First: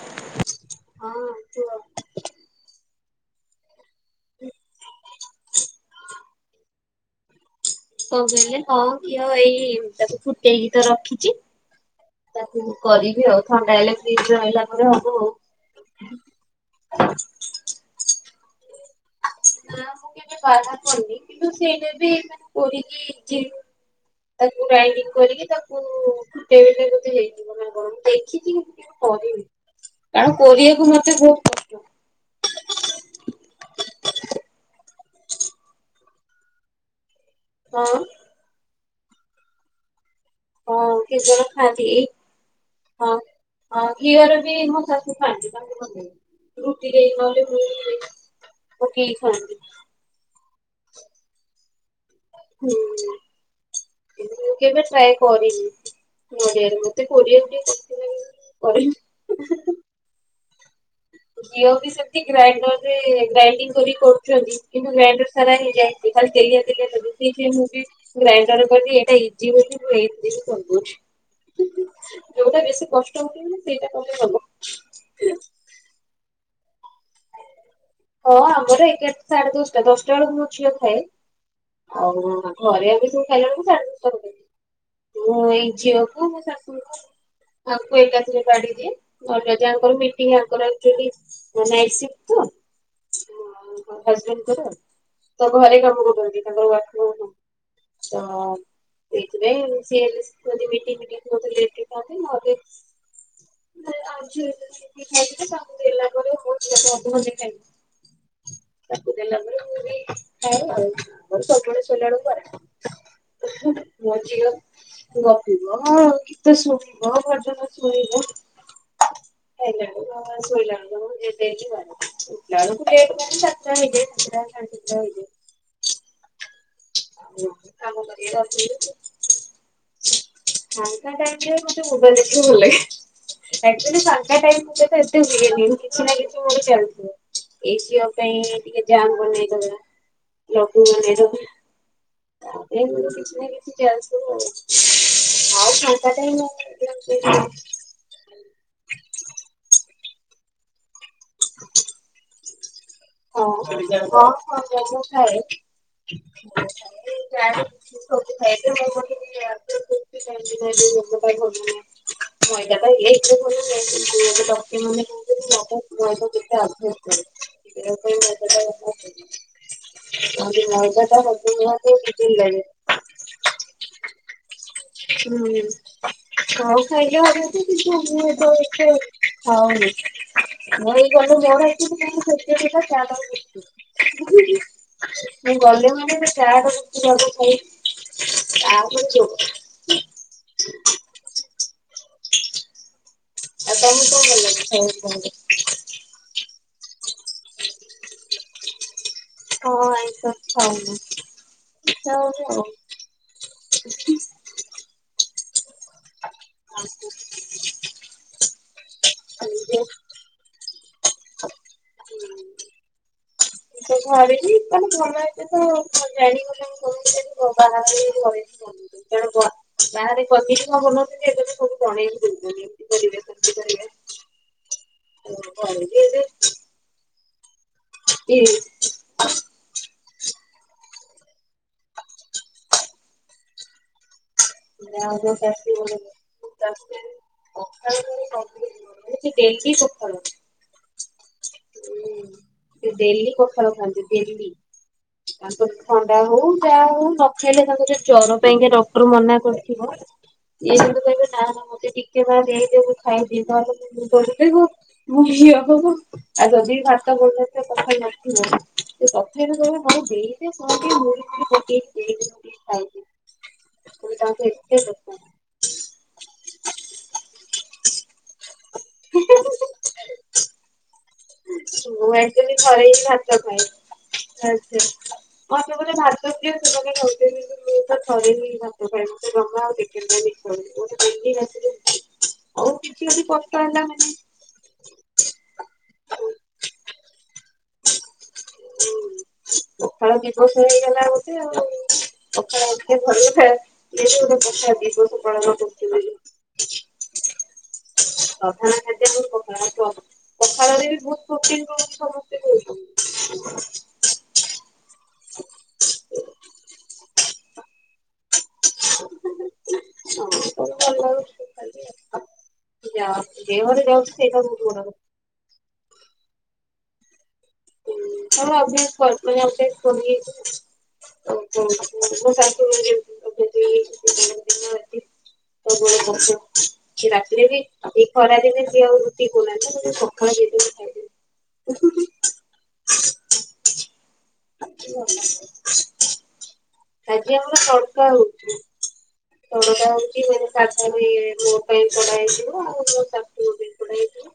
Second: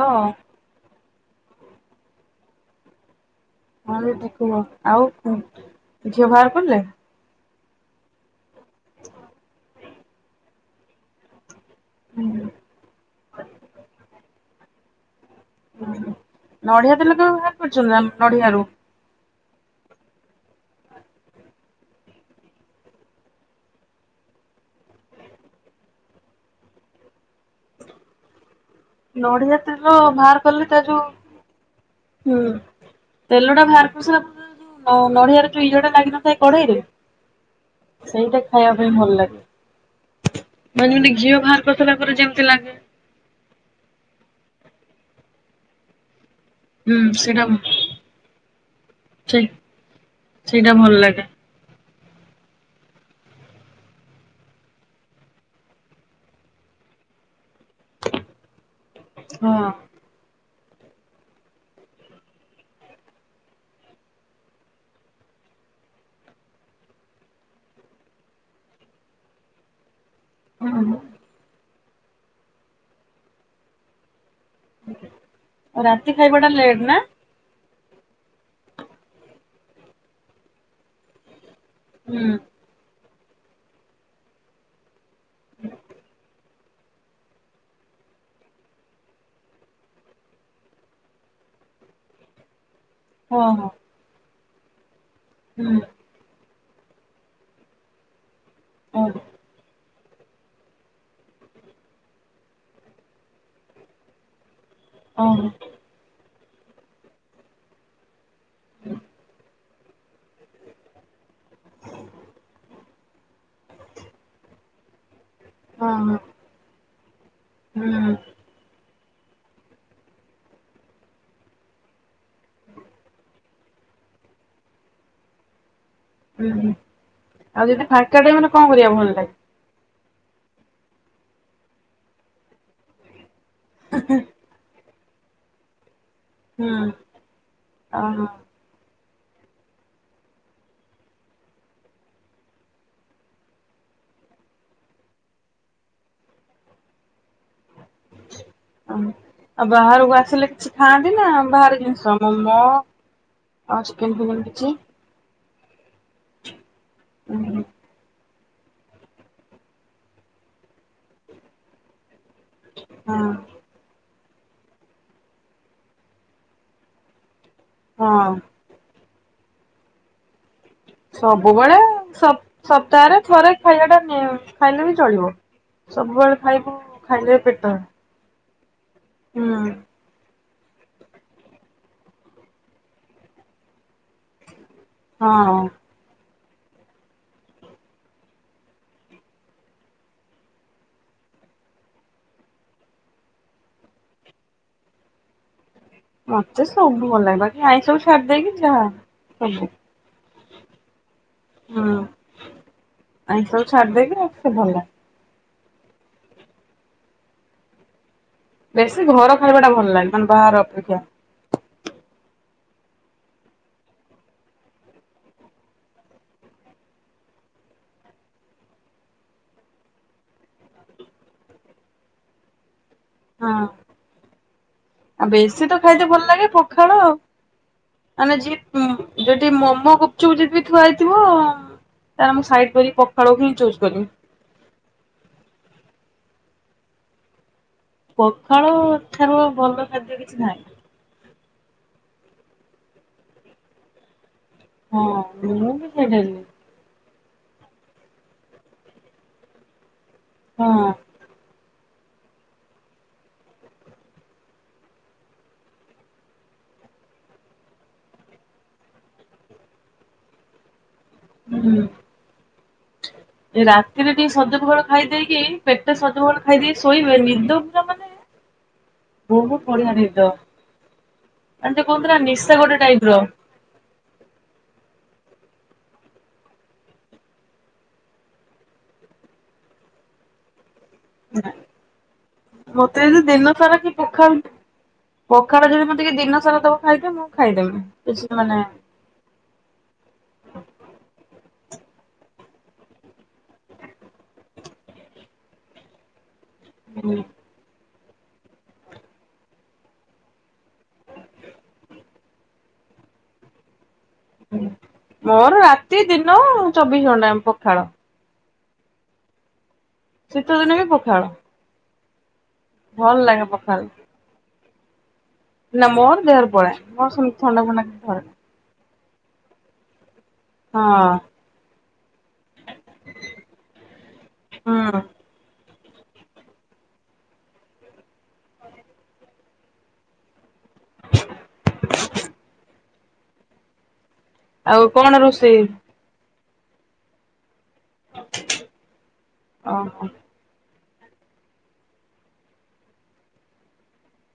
ହଁ। ହଁ କୁହ ହଁ ଦିଦି କୁହ ଆଉ ଝିଅ ବାହାର କଲେ? କଣ କହିଲେ ହଁ ଘିଅ ଏଇ ତାକୁ ଫୁଟେଇକି ତ ରଖିଛି। ତାକୁ ମୁ କରିବି ଆଉ ଥଣ୍ଡା ହେଲେ ଫ୍ରିଜ ରହିଲା ପରେ ଆଉ। ହୁ ନଡିଆ ତେଲ ଲୋକ କରୁଛନ୍ତି ନା ନଡିଆ ରୁ? ନା ମୁଁ କେବେ ବାଧା କରିନି କିନ୍ତୁ ସେଇଟା ବି କରିକି ଯି ତାକୁ ଗ୍ରାଇଣ୍ଡିଙ୍ଗ କରିକି ତାକୁ [unintelligible] ବୋଧେ ହେଇଯିବ କ କଣ ମୁ [unintelligible] କରିନି ନଡିଆ ତେଲ ବାହାର କାରଣ କଲେ ତା କରିବାକୁ ଯୋଉ ମତେ ବୋହୁତ ହୁଁ। ତେଲ ଟା ବାହାର କରିସିଲା ଯୋଉ ନଡିଆରେ ଯୋଉ ଇଏଟା ଲାଗିିନଥାଏ କଡେଇରେ ହଁ। ଏଇଟା ଖାଇବା ପାଇଁ ଭଲ ଲାଗେ, ହଁ ମାନେ କେତେ ଘିଅ ଜଣ ବାହାର ଖାଆନ୍ତି କରିସାଲା ଏଇ ପରେ ଯେମିତି ଲାଗେ। ହଁ ଘିଅର ବି ମୋ ଶାଶୁ ଖାଆନ୍ତି ତାଙ୍କୁ ଭଲ [unintelligible] ରୋଟି ହୁଁ ଦେଇ ସେଇଟା [unintelligible] ପକେଇ ସେ ଖାଆନ୍ତି। ସେଇଟା ଭଲ ଲାଗେ। ହୁଁ। ମୁଁ କେବେ ଟ୍ରାଏ କରିନି, [unintelligible] କୋରିଆ ହଁ। [unintelligible] [inaudible] ମୁଁ ବି ସେମିତି ଗ୍ରାଇଣ୍ଡର ରେ ଗ୍ରାଇଡିଙ୍ଗ କରି କରୁଛନ୍ତି କିନ୍ତୁ ଗ୍ରାଇଣ୍ଡର ସାରା ହେଇଯାଏ। ଏ ଖାଲି ତେଲିଆ ତେଲିଆ ଲାଗୁ ମୁଁ ବି ଗ୍ରାଇଣ୍ଡର କରି ଏଇଟା ଇଜି ବୋଲି ମୁଁ [unintelligible] ଯୋଉଟା ବେଶୀ କଷ୍ଟ [unintelligible] ସେଇଟା କଲେ [unintelligible] ରାତି ଖାଇବା ଟା ଲେଟ୍ ନା? ହଁ ଆମର ଏଗାର ଟା ସାଢେ ଦଶଟା, ଦଶଟା ବେଳକୁ ମୋ ଝିଅ ଖାଏ। ହୁଁ ଆଉ ଘରେ ଆମେ ସବୁ ଖାଇଲା ବେଳକୁ ସାଢେ ଦଶ ଟା ହେଇଯାଏ। ମୁଁ ଏଇ ଝିଅକୁ ମୋ ଶାଶୁଙ୍କୁ ଆକୁ ଏକାଥରେ କାଢି ଦିଏ। [unintelligible] ମିଟିଙ୍ଗ୍ ୟାଙ୍କର ଆକଚୁଆଲି ନାଇଟ୍ ସିଟ୍ ତ। ହଁ ହଁ। ମୋ ହଜବେଣ୍ଡ ଙ୍କର ତ ଘରେ ହୁଁ କାମ କରୁଛନ୍ତି। ତାଙ୍କର ୱାର୍କ ଫ୍ରମ୍ ହୋମ୍। ଓହୋ ସେଇଥିପାଇଁ ସେ [unintelligible] ମିଟିଂ ଫିଟିଂ। [unintelligible] [unintelligible] ଅ ହଁ। ତାଙ୍କୁ ଦେଲା ପରେ ମୋ ଝିଅ ତ ଅଧଘଣ୍ଟେ ଖାଇବ। ତାକୁ ଦେଲା ପରେ ମୁଁ ବି ଖାଏ ଆଉ। ମୋର ସବୁବେଳେ ଶୋଇଲା ବେଳକୁ ବାରଟା। ମୋ ଝିଅ ଗପିବ ହଁ ସେ ଶୁଣିବ ଭଜନ ହଁ ହୁଁ। ଶୁଣିବ [unintelligible] ଶୋଇଲା ବେଳକୁ ଡେଲି ବାରଟା। [unintelligible] ହୁଁ ହୁଁ। ଆଉ ଯଦି କାମ ଫାଙ୍କା କରିବା ଟାଇମ୍ ରେ କଣ କରିବାକୁ ଭଲ ଲାଗେ? ଫାଙ୍କା ଟାଇମରେ ମତେ ମୋବାଇଲ ଦେଖିବାକୁ ଭଲ ଲାଗେ। ଆକଚୁଆଲି ଫାଙ୍କା ଟାଇମ୍ ମତେ ଏତେ ହୁଏନି। ମୁଁ କିଛି ନା କିଛି ଗୋଟେ ହୁଁ। ଚାଲିଥିବ। ଏଇ ଝିଅ ଓହୋ ପାଇଁ ଟିକେ ଜାମ୍ ବନେଇଦବା, ଲଡୁ ବନେଇଦବା। ତାପରେ ମୋର କିଛି ନା କିଛି ଚାଲିଥିବ ଆଉ। ଆଉ ଫାଙ୍କା ଟାଇମ୍। [unintelligible] ଆଉ ବାହାରକୁ ଆସିଲେ କିଛି ଖାଆନ୍ତି ନା ବାହାର ଜିନିଷ ମୋମୋ [unintelligible] [unintelligible] ଆଉ ଚିକେନ ଫିକେନ କିଛି? ହୁଁ ମଇଦା ଟା। ହଁ [unintelligible] ହଁ [unintelligible] [inaudible] ସବୁବେଳେ ସ ସପ୍ତାହରେ ଥରେ ଖାଇବା ଟା ନି ଖାଇଲେ ବି ଚଳିବ ସବୁବେଳେ ଖାଇବ ଖାଇଲେ ପେଟ [unintelligible] ହୁଁ। [unintelligible] ଚା କୁ ବିସ୍କୁଟ ଆଗ ହଁ ଖାଇବି। ତାପରେ ଯୋଉ କଥା। ଆଉ ତମୁକୁ କଣ ଭଲ ଲାଗେ? ମତେ ସବୁ ଭଲ ଲାଗେ। ବାକି ଆଇଁଷ କୁ ଛାଡି ଦେଇକି ଯାହା। ସବୁ। ହଁ ଆଇଁଷ ଖାଉନ। ଇଛା ହଉନି ଆଉ। ଆଇଁଷ କୁ ଛାଡି ଦେଇକି ଆଉ ସବୁ ଭଲ। [inaudible] ବେଶୀ ଘର ଖାଇବା ଟା ଭଲ ଲାଗେ। ମାନେ ବାହାର ଅପେକ୍ଷା। [inaudible] [unintelligible] [unintelligible] ହଁ [unintelligible] ଆଉ ବେଶୀ ତ ଘରେ ବି ଖାଇତେ ଏବେ ଭଲ ଲାଗେ ପଖାଳ ଆଉ। ଆମେ ଯି ଯଦି ମୋମୋ ଗୁପଚୁପ ଯଦି ବି ଥୁଆ ହେଇଥିବ ତାନେ ମୁଁ ସାଇଟ୍ କରି ପଖାଳକୁ ହିଁ ଚୁଜ୍ କରିବି। [unintelligible] ପଖାଳ [unintelligible] ଏଠି ଠାରୁ ଡେଲି ଭଲ ପଖାଳ ଖାଦ୍ୟ ହଉଛି। କିଛି ନାହିଁ। ସେ ଡେଲି ପଖାଳ ଖାଆନ୍ତି ଡେଲି। ହଁ ମୁଁ ତାଙ୍କୁ ବି ଥଣ୍ଡା ସେଇଟା ବି ହଉ ଯାହା ହଉ ନ ଖାଇଲେ ତାଙ୍କୁ ଯଦି ଜର ପାଇଁକା ଡକ୍ଟର ମନା କରିଥିବ ଇଏ ହଁ କିନ୍ତୁ କହିବେ ନା ନା ମତେ ଟିକେ ବା ଦେଇ ଦିଆ ମୁଁ ଖାଇ ଦିଏ [unintelligible] ମୁଁ ଝିଅ କୁ ଆଉ ଯଦି ଭାତ ଗୋଟ [unintelligible] ନଥିବ ସେ [unintelligible] ହୁଁ। [unintelligible] ରାତିରେ କିନ୍ତୁ ଟିକେ ତାଙ୍କୁ ସଜ ଏତେ ପଖାଳ ଖାଇ ଦରକାର ଦେଇକି, ପେଟେ ସଜ ପଖାଳ ଖାଇଦେଇିକି ଶୋଇବେ ନିଦ ପୁରା ମାନେ ବହୁତ ବଢିଆ ନିଦ। ମାନେ ଯୋଉ କୁହନ୍ତି ମୁ ନା ନିଶା ଆକ୍ଚୁଆଲି ଗୋଟେ ଥରେ ଟାଇପ ହିଁ ର। ଭାତ ଖାଏ। [unintelligible] [unintelligible] ଡେଲି ରାତିରେ ଆଉ ମତେ କିଛି ଯଦି ଦିନ କଷ୍ଟ ସାରା ହେଲା କିଏ ମାନେ ପଖାଳ ପଖଳ ଯଦି ମତେ କିଏ ଦିନ ସାରା ଦବ ଖାଇତେ ମୁଁ ଖାଇଦେମିି। କିଛି ମାନେ ପଖାଳ ଦିବସ ହେଇଗଲା ଗୋଟେ ଆଉ। ପଖାଳ ଆଉ ଟିକିଏ [unintelligible] ପଖାଳ ଦିବସ ପାଳନ କରୁଥିଲି। ହୁଁ। ପ୍ରଧାନ ଖାଦ୍ୟ [unintelligible] ପଖାଳ। ପଖାଳରେ ବି ବହୁତ ପ୍ରୋଟିନ ରହୁଛି। [unintelligible] [inaudible] ମୋର ରାତି ଦିନ ଚବିଶ ଘଣ୍ଟା ପଖାଳ। [inaudible] ଯାହା ହେଉ ଶୀତ ଦିନ ବି ଦେହ ପଖାଳ ରେ ଯାଉଚି ସେଇଟା ଭଲ ଲାଗେ ବହୁତ ପଖାଳ ବଡ଼ କଥା। ନା ମୋର ଦେହରେ ପଳାଏ। ମୋର ସେମିତି ଥଣ୍ଡା ଫଣ୍ଡା କିଛି ଧରେନି। [unintelligible] ପଡ଼ି ଯାଇଚି ସେଥିପାଇଁ। ହଁ [inaudible] [unintelligible] କି ରାତିରେ ବି ଆଉ ହୁଁ ଏଇ ଖରାଦିନେ ସେ ଆଉ ରୁଟି [unintelligible] ମତେ ପଖାଳ ଦେଇ ଦିଆ ମୁଁ ଖାଇ ଦେବି। [inaudible] ଆଉ କଣ ରୋଷେଇ? ଆଜି ଆମର ତଡକା ହଉଚି। ତଡକା ଓହୋ ହଉଛି ମାନେ ତା ସାଙ୍ଗରେ ମୋ ପାଇଁ କଢା ହେଇ ଯିବ ମୋ ଶାଶୁ ଙ୍କ ପାଇଁ କଢା ହୋଇଯିବ।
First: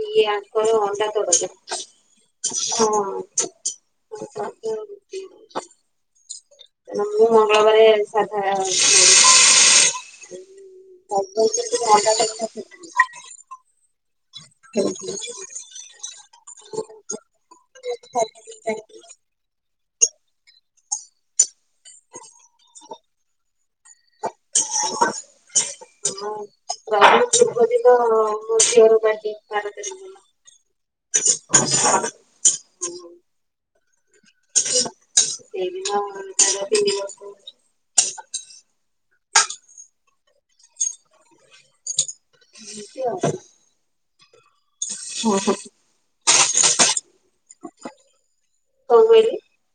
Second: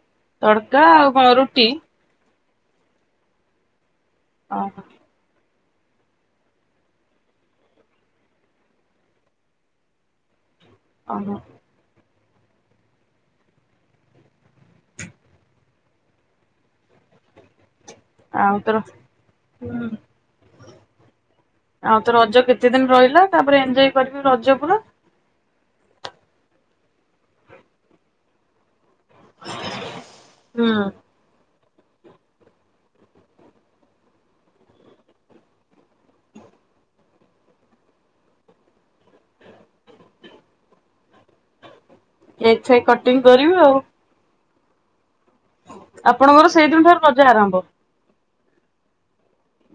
ଇଏ ଆଙ୍କର ତଡକା ଅଣ୍ଡା ଆଉ କଣ ତଡକା। ରୁଟି ହଁ। ଓହୋ [unintelligible] ତେଣୁ ମୁଁ ମଙ୍ଗଳବାରେ ସାଧା। [inaudible] ଓହୋ ଅଣ୍ଡା ତଡକା [inaudible] [unintelligible] ଆଉ ତୋର ହୁଁ। ଆଉ ତ ରଜ କେତେ ଦିନ ରହିଲା ତାପରେ ଏଞ୍ଜୋୟ କରିବି ରଜ ପୁରା। ହଁ ରଜର ପୂର୍ବ ଦିନ ମୋ ଝିଅର ବା ଏଇ ବାର ହୁଁ ତାରିଖ ଦିନ ହଁ। ସେଇ ଦିନ ତାର ତିନି ବର୍ଷ ହଉଚି। କେକ୍ ଫେକ୍ ଏମିତି କଟିଂ ଆଉ କରିବି ହଁହଁ। ଆପଣଙ୍କର ସେଇଦିନ ଠୁ ରଜ ଆରମ୍ଭ? କହିଲେ?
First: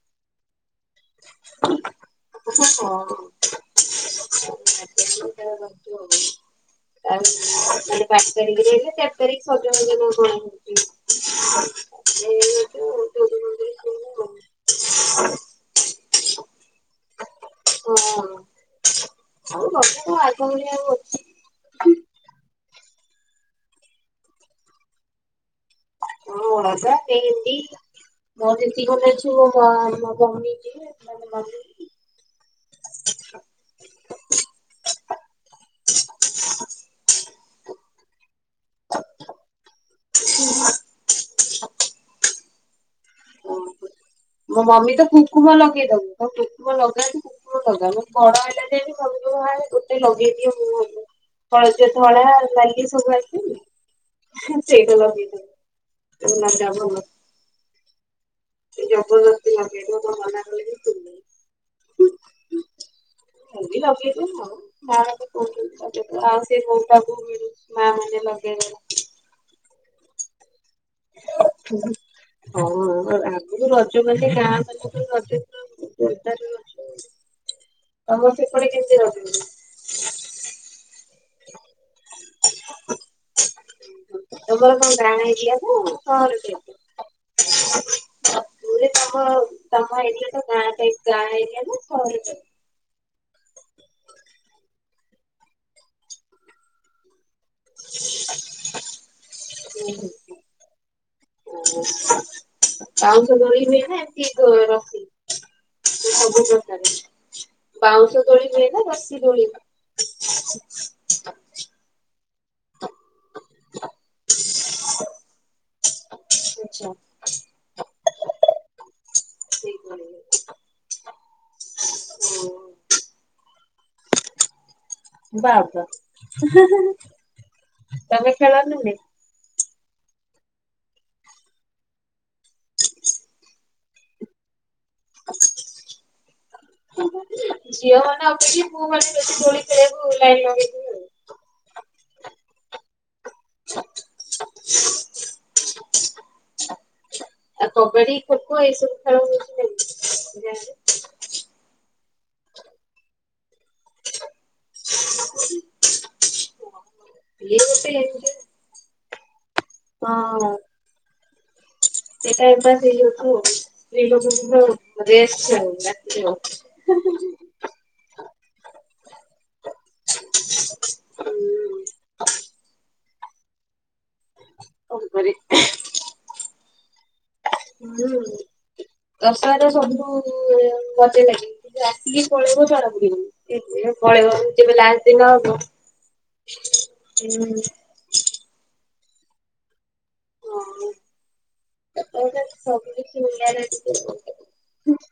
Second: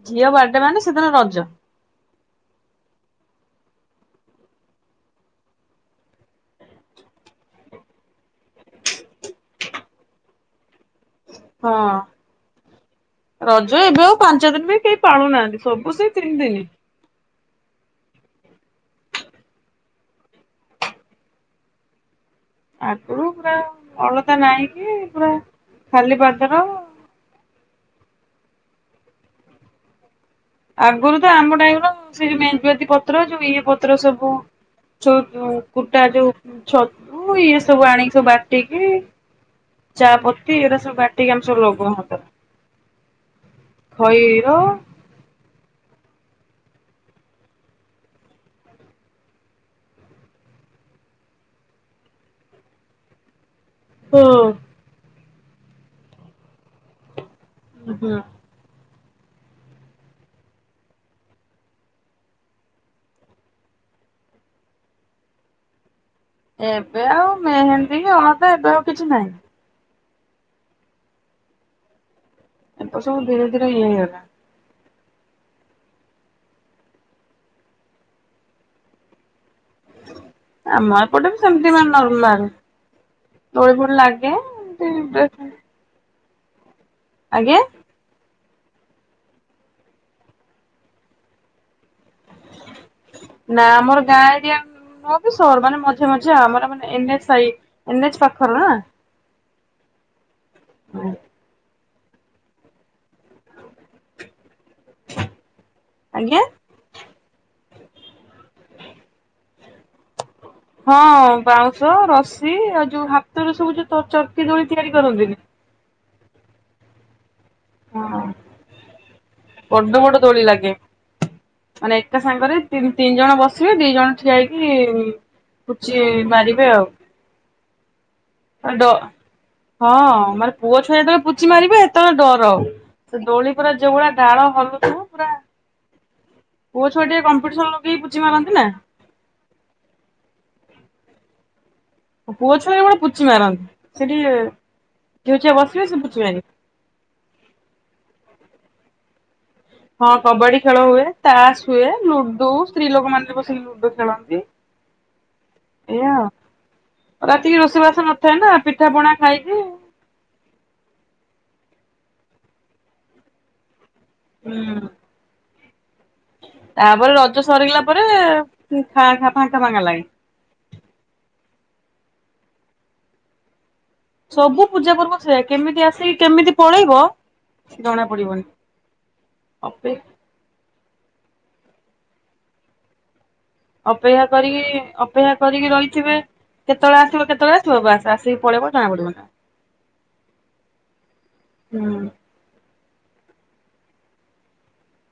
ଝିଅ ବାଡେ ମାନେ ସେ ଦିନ ରଜ। [inaudible] [inaudible] ଆଉ ପାଞ୍ଚ ତାରିଖରେ ଚାରି ତାରିଖ ସଜ ହେବେ ନା କଣ ହଉଚି? ହଁ ରଜ ଏବେ ଆଉ ପାଞ୍ଚ ଦିନି ବି କେହି ପାଳୁନାହାନ୍ତି ସବୁ ସେଇ ତିନି ଦିନି। ହଁ ମା ଆଉ ବରଷା କଣ ଆଗ ଭଳିଆ ଆଉ ଅଛି। ଆଗରୁ ପୁରା ଅଳତା ନାଇ କି ପୁରା। ଖାଲି ହଁ ପାଦର ଅଳତା ମେହେନ୍ଦି ମୋର ଯେତିକି ଖଣ୍ଡେ ଅଛି ମୋ ଭଉଣୀ। ଆଗରୁ ତ ଆମ ଟାଇମ ର ସେ ଯୋଉ ମେଞ୍ଜୁଆତି ପତ୍ର ଯୋଉ ଇଏ ପତ୍ର ସବୁ। ଛ କୁଟା ଯୋଉ ଛ ଇଏ ସବୁ ଆଣିକି ସବୁ ବା ବାଟିକି ଚା ପତି ଏରା ସବୁ ବାଟିକି ଆମେ ସବୁ ଲଗଉ ହାତରେ। ଖଇର ମୋ ମମି ତ କୁକୁମ ଲଗେଇଦବୁ ତ କୁକୁମ ଲଗାନ୍ତି କୁ କୁ ଲଗା ମୁଁ ବଡ଼ ହେଲା ଯାଏ ବି ମମି କହିବ ହଁ ମୁଁ ଗୋଟେ ଲଗେଇଦିଏ ମୁହଁକୁ। ହଳଦିଆ, ଧଳା ଆଉ ନାଲି ସବୁ ଆସେନି? ହୁଁ ସେଇଟା ଲଗେଇଦବ ତୁମାକାବୁ ହବ। ଉଁ ହଁ। ଜବରଦସ୍ତି ଲଗେଇବ ଖାଲି ଲଗେଇ ଦିଏ ଆଉ ମୋ ହାତ କୋଉଚନ୍ତି କଚେ ପୁଅ ଆସ୍ ଏବେ ଆଉ ମେହେନ୍ଦୀ ଅଳତା ଏବେ ଆଉ କିଛି ନାହିଁ। ହଁ ଏବେ ଅ ସବୁ ଧୀରେ ଧୀରେ ଆଗୁରୁ ଇଏ ରଜ ହେଇଗଲା। ମାନେ ଗାଁମାନେ ତମ ସେପଟେ କେମିତି ରଜ ହୁଏ? ଆମ ଏପଟେ ବି ସେମତି ମାନେ ନର୍ମାଲ। ଦୋଳି ଫୋଳି ଲାଗେ ଏମତି ବେ ଏରିଆକୁ ସହର ଟାଇପ୍ ର। ଆଜ୍ଞା? ଅ ମୁଁ ଅଇଲି ତମ ତମ ଏରିଆଟା ଗାଁ ଟାଇ ଗାଁ ଏରିଆ ନାଁ ସହର ଟାଇ ନାଁ ଆମର ଗାଁ ଏରିଆ ନୁହଁ ବି ସହର ମାନେ ମଝି ମଝିଆ ଆମର ମାନେ ଏନ୍ ଏଚ୍ ସାଇ ଏନ ଏଚ ପାଖ ନା। ହଁ ହଁ ହଁ। ଉଁ। ବାଉଁ ସ ବୋଳି ହେଇଥାଏ କି ରଶି ଆଜ୍ଞା ସବୁ ପ୍ର ବାଉଁଶ ଦୋଳି ହୁହଏ ନା ଦଶୀ ଦୋଳି ହୁଏ। ହଁ ବାଉଁଶ ରସି ଆଉ ଯୋଉ ହାତରେ ସବୁ ଯୋଉ ଚକି ଦୋଳି ତିଆରି କରନ୍ତି। ଆଛା। ହଁ ବଡ ବଡ ତୋଳି ଲାଗେ। ମାନେ ଏକା ସାଙ୍ଗରେ ତିନି ତିନି ଜଣ ବସିବେ ଦି ଜଣ ଠିଆଇକି ହେଇ ବାବା ପୁଚି ମାରିବେ ଆଉ ତମେ ଖେଳ ନା ଆଣ୍ଡ। ନାଇଁ? ହଁ ମନେ ପୁଅ ଛୁଆ ଯେତେବେଳେ ପୁଚ ମାରିବେ ହେତେବେଳେ ଡର ସେ ଦୋଳି ପୁରା ଯୋଉଭଳିଆ ଡାଳ ହଲୁଥୁବ ପୁରା। ପୁଅ ଛୁଆ ଟିକେ କମ୍ପିଟିସନ ଝିଅ ଲଗେଇକି ପୁଚି ମନେ ମାରନ୍ତି ନା। ଅପେକ୍ଷା ପୁଅ ମାନ ବେଶି ଦୋଳି ଖେଳକୁ ଲାଇନ୍ ଲଗେଇଥିବେ। ଆଉ। ପୁଅ ଛୁଆ ମାନେ ପୁଚୀ ମାରନ୍ତି ସେଠି ଝୀଅଛୁଆ ବସିବେ ସେ ପୁଛିି ମାରିବେ। ଆ କବା୍ଡି ଖୋଖୋ ଏସବୁ। ହଁ କବାଡି ଖେଳ ହୁଏ ତାସ୍ ହୁଏ ଲୁଡୁ ସ୍ତ୍ରୀ ଲୋକ ମାନେ ବସି ଲୁଡୁ ଖେଳନ୍ତି। ଏଆ ଆଉ ଇଏ ରାତିକି ଗୋଟେ ରୋଷେଇବାସ ନଥାଏନା ପିଠା ପଣା ଖାଇକି ହଁ। ଏଟାପା ହୁଁ [unintelligible] ତାପରେ ରଜ ସରଗିଲା ପରେ ଫା ଫାଙ୍କା ଫାଙ୍କା ଲାଗେ। କଣ ସବୁ ପୂଜା ପର୍ବ କରିବା? ସେଆ କେମିତି ଆସିକି କେମିତି ପଳେଇବ ଜଣା ପଡ଼ିବନି। ଦଶହରାରେ ସବୁ ମଜା ଲାଗେ କିନ୍ତୁ ଆସିକି ପଳେଇବ ଜଣା ପଡ଼ିବନି। ଅପେକ୍ଷା କରିକି ଅପେକ୍ଷା ହୁଁ। କରିକି ରହିଥିବେ କେତେବେଳେ ଆସିବ କେତେବେଳେ ଆସିବ ବାସ୍ ଆସି ପଳେଇବ ଜଣା ପଡ଼ିବନି ହୁଁ। ହଁ ସେତେବେଳେ ସବୁ [unintelligible]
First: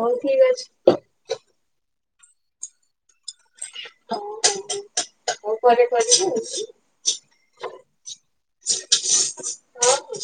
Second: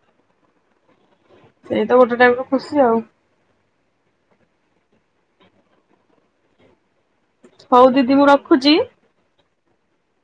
ହଉ ଠିକ୍ ଅଛି। ସେଇତ ଗୋଟେ ଟାଇମରେ ଖୁସି ଆଉ। ଓ ହଁ ହଁ ହଁ ହଉ ପରେ କରିବୁ ଉଁ। ହଉ ଦିଦି ମୁଁ ରଖୁଛି। ଆଉ।